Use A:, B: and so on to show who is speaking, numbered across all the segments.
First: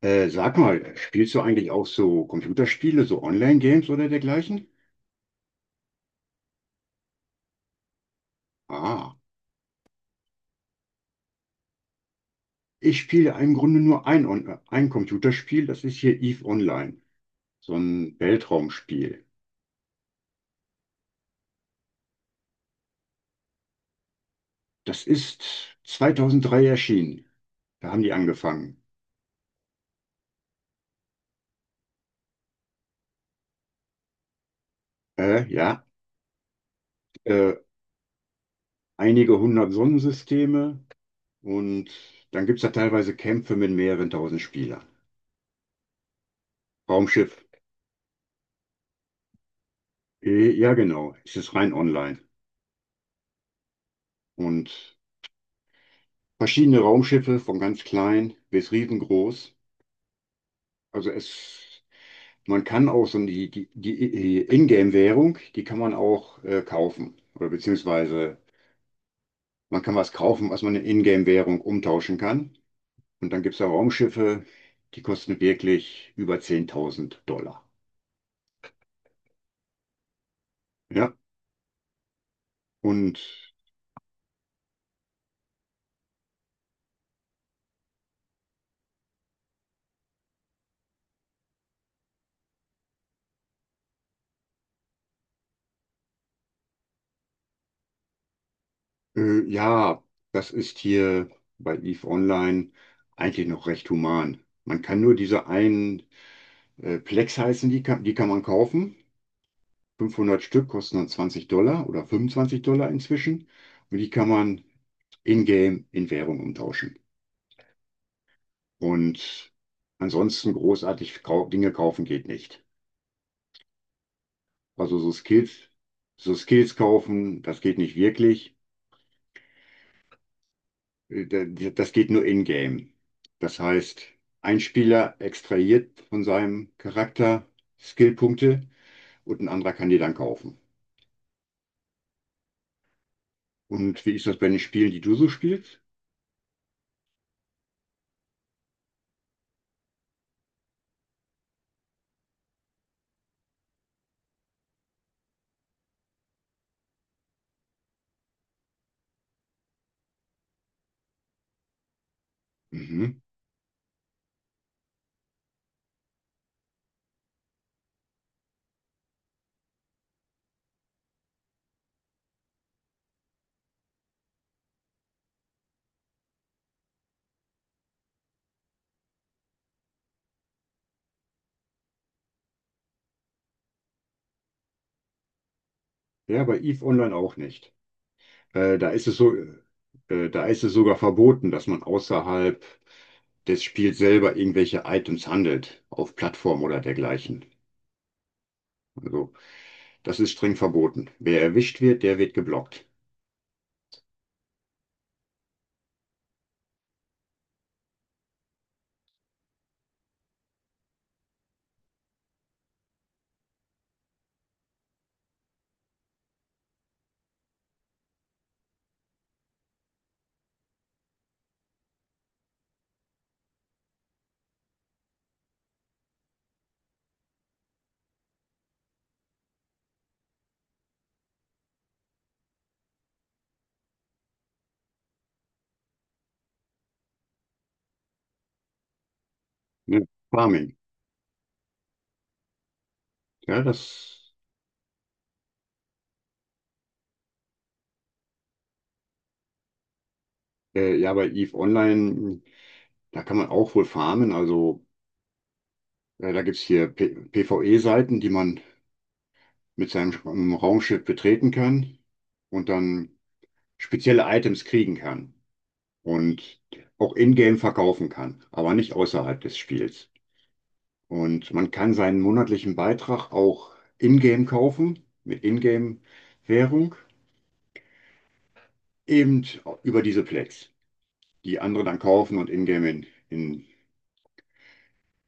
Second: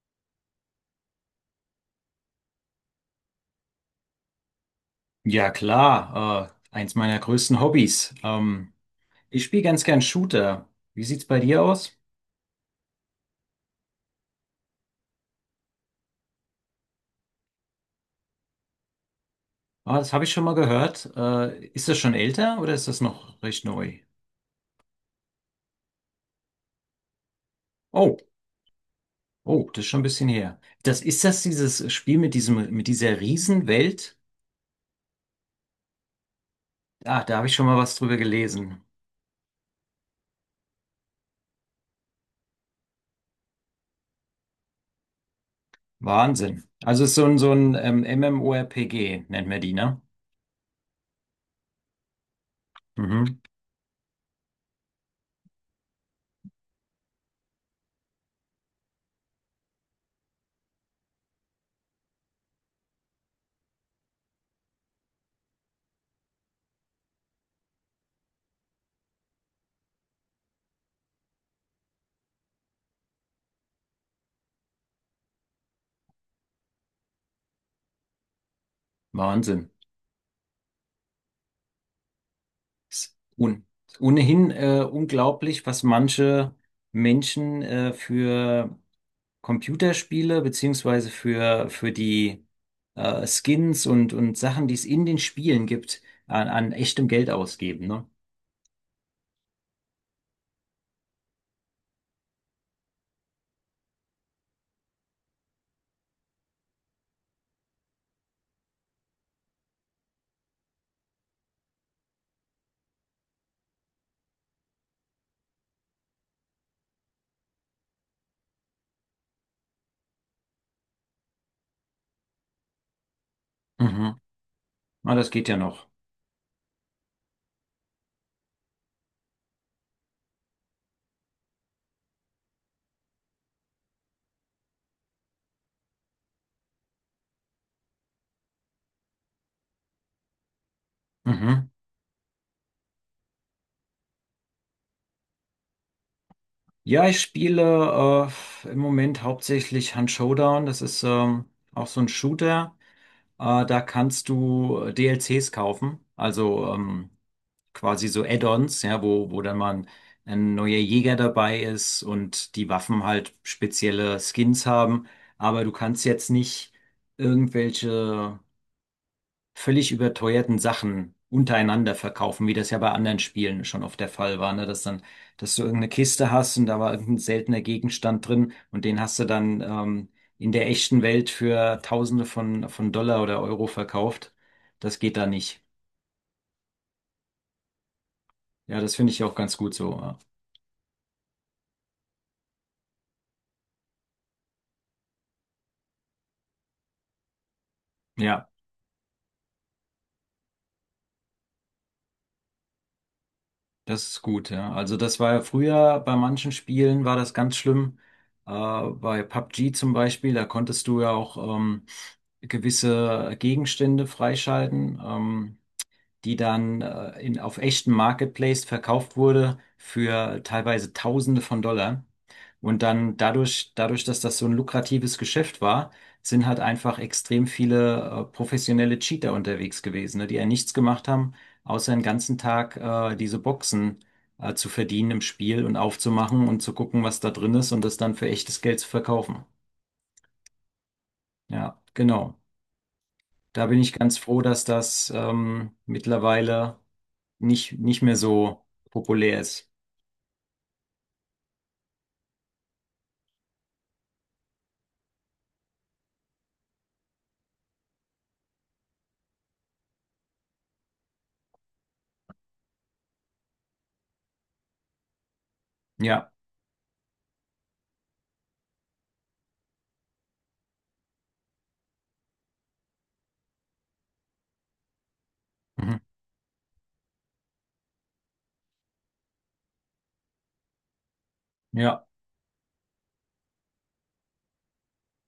A: Sag mal, spielst du eigentlich auch so Computerspiele, so Online-Games oder dergleichen?
B: Ja, klar, eins meiner größten Hobbys.
A: Ah,
B: Ich spiele ganz gern Shooter. Wie sieht's bei dir aus?
A: ich spiele im Grunde nur ein Computerspiel, das ist hier EVE Online, so ein Weltraumspiel.
B: Ah, das habe ich schon mal gehört. Ist das schon älter oder ist das noch recht neu?
A: Das ist 2003 erschienen, da haben die
B: Oh,
A: angefangen.
B: oh, das ist schon ein bisschen her. Das ist das dieses Spiel mit mit dieser Riesenwelt?
A: Ja,
B: Ah, da habe ich
A: äh,
B: schon mal was drüber gelesen.
A: einige hundert Sonnensysteme und dann gibt es da teilweise Kämpfe mit mehreren tausend Spielern.
B: Wahnsinn. Also es ist
A: Raumschiff,
B: so ein MMORPG, nennt man die, ne?
A: ja genau, es ist rein online.
B: Mhm.
A: Und verschiedene Raumschiffe, von ganz klein bis riesengroß. Also es, man kann auch so die Ingame-Währung, die kann man auch kaufen. Oder beziehungsweise man kann was kaufen, was man in Ingame-Währung umtauschen kann. Und dann gibt es da Raumschiffe, die kosten wirklich über 10.000 Dollar.
B: Wahnsinn.
A: Ja,
B: Ist
A: und
B: un Ohnehin unglaublich, was manche Menschen für Computerspiele beziehungsweise für die Skins und Sachen, die es in den Spielen gibt, an echtem Geld ausgeben, ne?
A: ja, das ist hier bei EVE Online eigentlich noch recht human. Man kann nur diese einen Plex heißen, die kann man kaufen. 500 Stück kosten dann $20 oder $25 inzwischen. Und die kann man in-game in Währung umtauschen. Und ansonsten großartig kau Dinge kaufen geht nicht.
B: Mhm.
A: Also so
B: Ah, das geht ja
A: Skills,
B: noch.
A: so Skills kaufen, das geht nicht wirklich. Äh, da- Das geht nur in-game. Das heißt, ein Spieler extrahiert von seinem Charakter Skillpunkte und ein anderer kann die dann kaufen.
B: Mhm.
A: Und wie ist das bei den Spielen, die du so spielst?
B: Ja, ich spiele im Moment hauptsächlich Hunt Showdown. Das ist auch so ein Shooter. Da kannst du DLCs kaufen, also quasi so Add-ons, ja, wo dann mal ein neuer Jäger dabei ist und die Waffen
A: Mhm.
B: halt spezielle Skins haben. Aber du kannst jetzt nicht irgendwelche völlig überteuerten Sachen untereinander verkaufen, wie das ja bei anderen Spielen schon oft der Fall war, ne? Dass du irgendeine Kiste hast und da war irgendein seltener Gegenstand drin und den hast du dann in der echten Welt für Tausende von Dollar oder Euro verkauft. Das geht da nicht.
A: Ja, bei EVE Online auch nicht. Äh,
B: Ja,
A: da
B: das
A: ist
B: finde
A: es
B: ich
A: so,
B: auch ganz gut so. Ja.
A: da ist es sogar verboten, dass man außerhalb des Spiels selber irgendwelche Items handelt, auf Plattformen oder dergleichen.
B: Ja.
A: Also, das ist streng verboten. Wer erwischt wird, der wird geblockt.
B: Das ist gut, ja. Also das war ja früher bei manchen Spielen war das ganz schlimm. Bei PUBG zum Beispiel, da konntest du ja auch gewisse Gegenstände freischalten. Die dann auf echten Marketplace verkauft wurde für teilweise Tausende von Dollar. Und dann dadurch, dass das so ein lukratives Geschäft war, sind halt einfach extrem viele professionelle Cheater unterwegs gewesen, ne, die ja nichts gemacht haben, außer den ganzen Tag diese Boxen zu verdienen im Spiel und aufzumachen und zu gucken, was da drin ist und das dann für echtes Geld zu verkaufen.
A: Ne? Farming.
B: Ja, genau.
A: Ja,
B: Da bin ich ganz froh, dass das mittlerweile nicht mehr so populär ist.
A: ja, bei EVE Online, da kann man auch wohl farmen. Also, da gibt's hier PvE-Seiten, die man mit seinem Raumschiff betreten kann und dann spezielle Items kriegen kann
B: Ja.
A: und auch in-game verkaufen kann, aber nicht außerhalb des Spiels. Und man kann seinen monatlichen Beitrag auch in-game kaufen, mit
B: Mhm.
A: in-game-Währung, eben über diese Plex, die andere dann
B: Ja.
A: kaufen und in-game in, in,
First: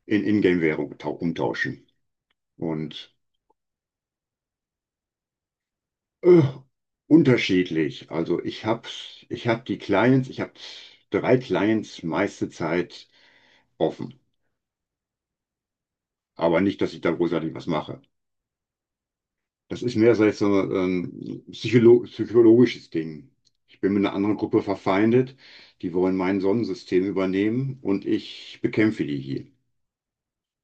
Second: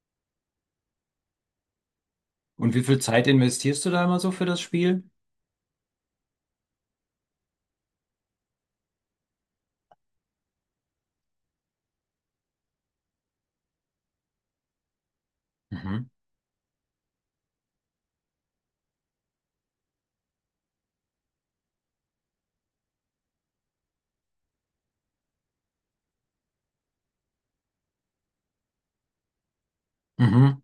A: in In-Game-Währung umtauschen.
B: Und wie viel
A: Und
B: Zeit investierst du da immer so für das Spiel?
A: Äh, unterschiedlich. Also ich hab die Clients, ich habe drei Clients meiste Zeit offen.
B: Mhm.
A: Aber nicht, dass ich da großartig was mache. Das ist mehr so jetzt so ein psychologisches Ding. Ich bin mit einer anderen Gruppe verfeindet, die wollen mein Sonnensystem übernehmen und ich bekämpfe die hier.
B: Mhm.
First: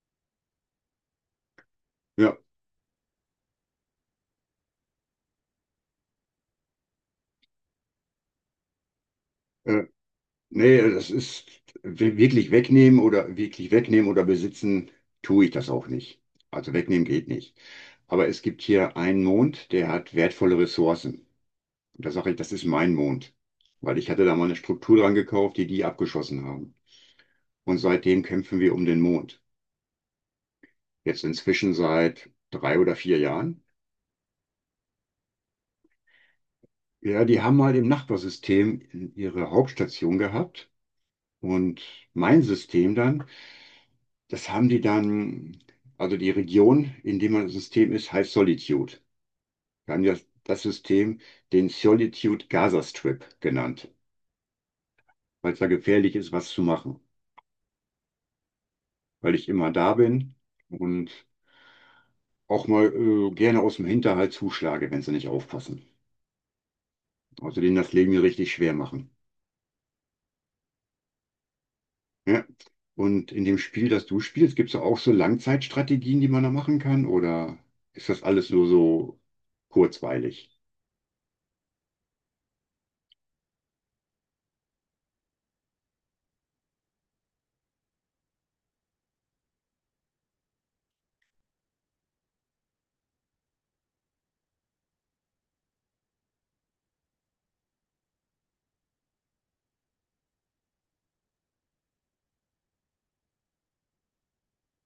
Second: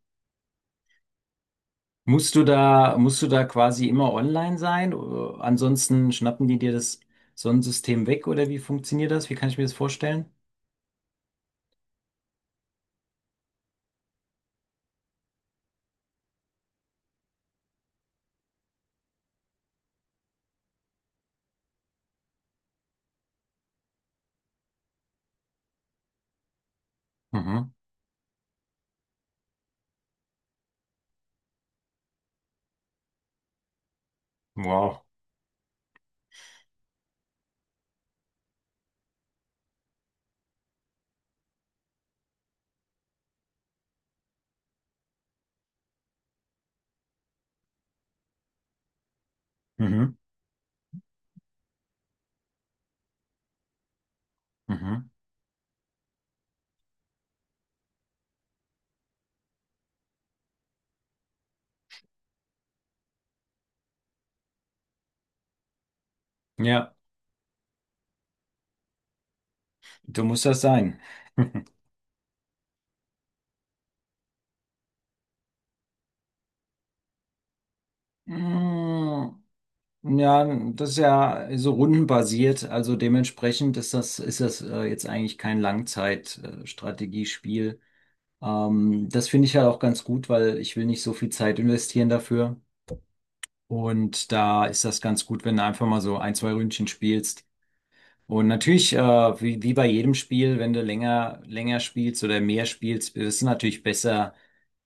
A: Ja.
B: Musst du da quasi immer online sein? Oder ansonsten schnappen die dir das Sonnensystem weg oder wie funktioniert das? Wie kann ich mir das
A: äh,
B: vorstellen?
A: Nee, das ist wirklich wegnehmen oder besitzen, tue ich das auch nicht. Also wegnehmen geht nicht. Aber es gibt hier einen Mond, der hat wertvolle Ressourcen. Und da sage ich, das ist mein Mond. Weil ich hatte da mal eine Struktur dran gekauft, die die abgeschossen haben.
B: Mhm.
A: Und seitdem kämpfen wir um den Mond. Jetzt inzwischen seit 3 oder 4 Jahren.
B: Wow.
A: Ja, die haben mal im Nachbarsystem ihre Hauptstation gehabt. Und mein System dann. Das haben die dann, also die Region, in der man das System ist, heißt Solitude. Wir haben
B: Mhm.
A: das System den Solitude Gaza Strip genannt,
B: Mhm.
A: weil es da gefährlich ist, was zu machen, weil ich immer da bin und auch mal gerne aus dem Hinterhalt zuschlage, wenn sie nicht aufpassen.
B: Ja,
A: Also denen das Leben hier richtig schwer machen.
B: du musst das sein.
A: Ja. Und in dem Spiel, das du spielst, gibt es auch so Langzeitstrategien, die man da machen kann, oder ist das alles nur so
B: Mhm. Ja,
A: kurzweilig?
B: das ist ja so rundenbasiert, also dementsprechend ist ist das jetzt eigentlich kein Langzeitstrategiespiel. Das finde ich halt auch ganz gut, weil ich will nicht so viel Zeit investieren dafür. Und da ist das ganz gut, wenn du einfach mal so ein, zwei Ründchen spielst. Und natürlich, wie bei jedem Spiel, wenn du länger spielst oder mehr spielst, ist es natürlich besser,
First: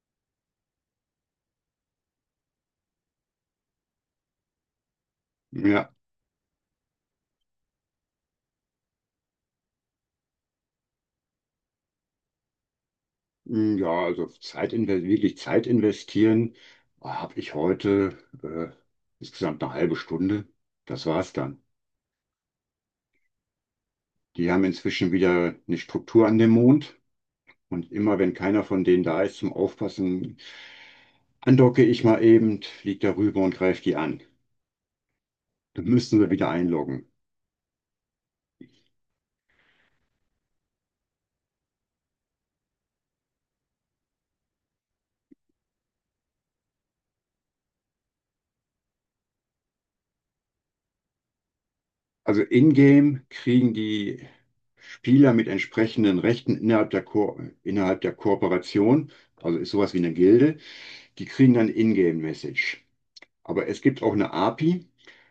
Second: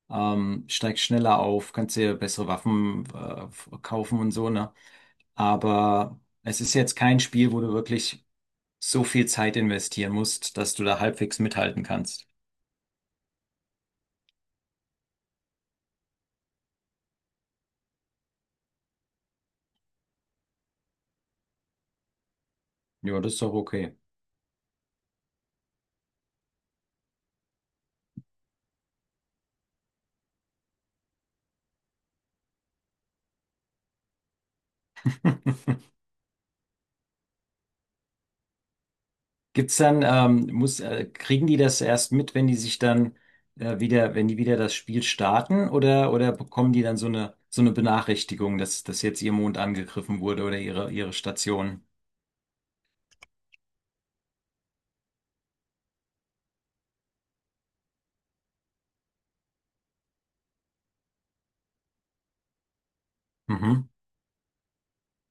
B: steigst schneller auf, kannst dir bessere Waffen, kaufen und so, ne?
A: Ja.
B: Aber es ist jetzt kein Spiel, wo du wirklich so viel Zeit investieren musst, dass du da halbwegs mithalten kannst.
A: Mm, ja, also wirklich Zeit investieren, habe ich heute insgesamt eine halbe Stunde. Das war's dann.
B: Ja, das ist doch okay.
A: Die haben inzwischen wieder eine Struktur an dem Mond und immer wenn keiner von denen da ist zum Aufpassen, andocke ich mal eben, flieg darüber und greife die an. Dann müssen wir wieder einloggen.
B: Gibt's dann, kriegen die das erst mit, wenn die sich dann wenn die wieder das Spiel starten oder bekommen die dann so eine Benachrichtigung, dass jetzt ihr Mond angegriffen wurde oder ihre Station?
A: Also in-game kriegen die Spieler mit entsprechenden Rechten innerhalb der Kooperation, also ist sowas wie eine Gilde. Die kriegen dann Ingame-Message. Aber es
B: Mhm.
A: gibt auch eine API,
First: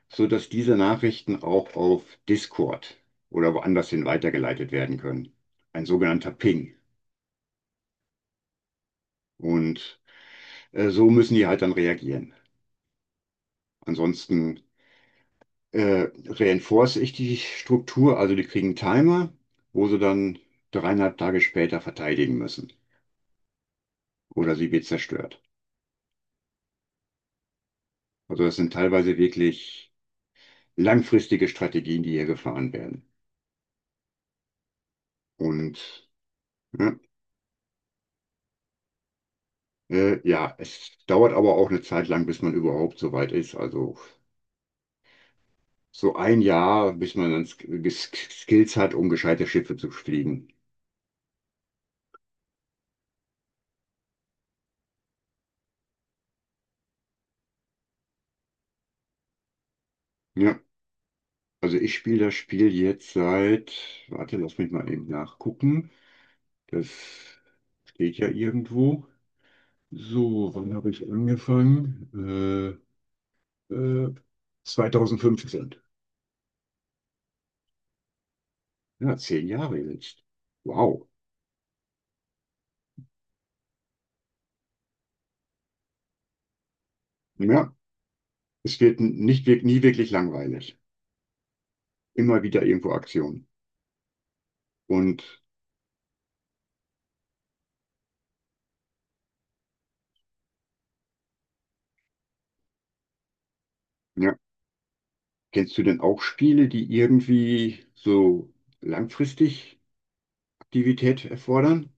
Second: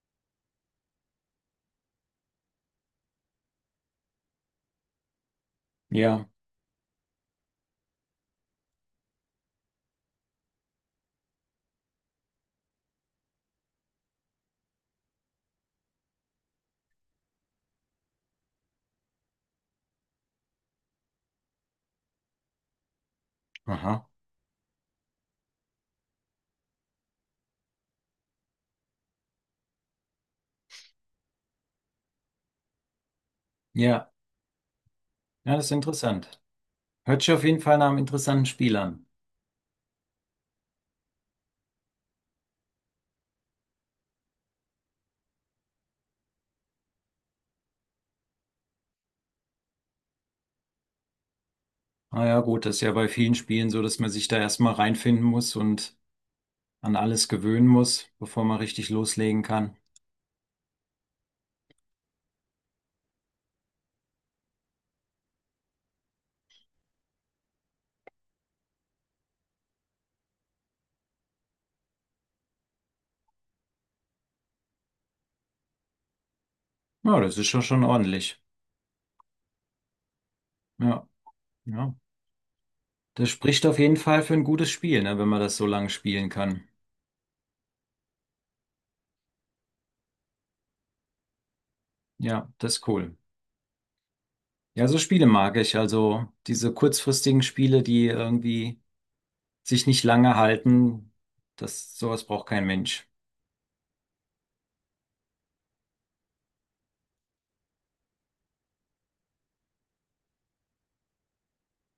A: sodass diese Nachrichten auch auf Discord oder woanders hin weitergeleitet werden können. Ein
B: Ja.
A: sogenannter Ping. Und so müssen die halt dann reagieren. Ansonsten reinforce ich die Struktur, also die kriegen einen Timer, wo sie dann 3,5 Tage später verteidigen müssen.
B: Aha.
A: Oder sie wird zerstört. Also das sind teilweise wirklich langfristige Strategien, die hier gefahren werden.
B: Ja. Ja, das ist
A: Und
B: interessant.
A: ja,
B: Hört sich auf jeden Fall nach einem interessanten Spiel an.
A: Ja, es dauert aber auch eine Zeit lang, bis man überhaupt so weit ist. Also so ein Jahr, bis man dann Sk Sk Skills hat, um gescheite Schiffe zu fliegen.
B: Ah ja, gut, das ist ja bei vielen Spielen so, dass man sich da erstmal reinfinden muss und an alles gewöhnen muss, bevor man richtig loslegen kann.
A: Ja, also ich spiele das Spiel jetzt seit, warte, lass mich mal eben nachgucken. Das steht ja irgendwo. So, wann habe ich angefangen? Äh, äh, 2015.
B: Ja, das ist schon ordentlich.
A: Ja, 10 Jahre jetzt. Wow.
B: Ja, ja. Das spricht auf jeden Fall für ein gutes Spiel, ne, wenn man das so lange spielen kann.
A: Ja, es wird nicht, nie wirklich langweilig. Immer
B: Ja,
A: wieder
B: das ist
A: irgendwo
B: cool.
A: Aktion.
B: Ja, so
A: Und
B: Spiele mag ich. Also diese kurzfristigen Spiele, die irgendwie sich nicht lange halten, sowas braucht kein Mensch.
A: Ja. Kennst du denn auch Spiele, die irgendwie so langfristig Aktivität erfordern,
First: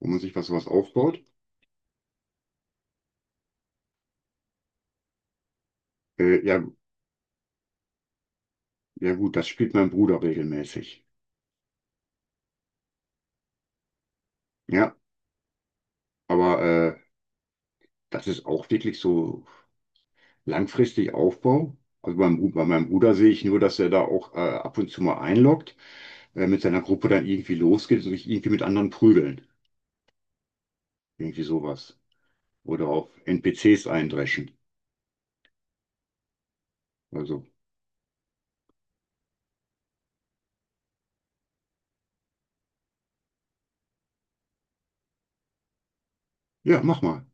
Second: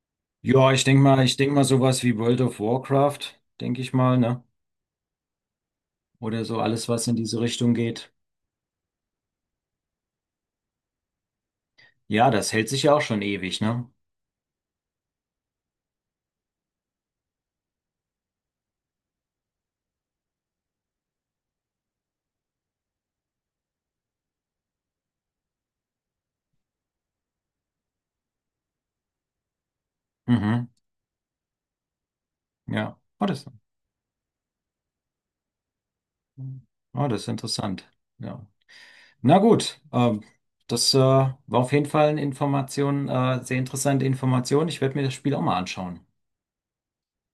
A: wo man sich was sowas
B: Ja,
A: aufbaut?
B: ich denke mal sowas wie World of Warcraft, denke ich mal, ne? Oder so
A: Ja,
B: alles, was in diese Richtung geht.
A: ja gut, das spielt mein Bruder regelmäßig.
B: Ja, das hält sich ja auch schon ewig, ne?
A: Ja, aber das ist auch wirklich so langfristig Aufbau. Also bei meinem Bruder sehe ich nur, dass er da auch ab und zu mal einloggt, mit seiner Gruppe dann irgendwie losgeht und sich irgendwie mit anderen prügeln.
B: Mhm.
A: Irgendwie sowas. Oder
B: Ja.
A: auf NPCs eindreschen.
B: Oh, das ist
A: Also,
B: interessant. Ja. Na gut, das war auf jeden Fall eine Information, sehr interessante Information. Ich werde mir das Spiel auch mal anschauen.
A: ja, mach mal.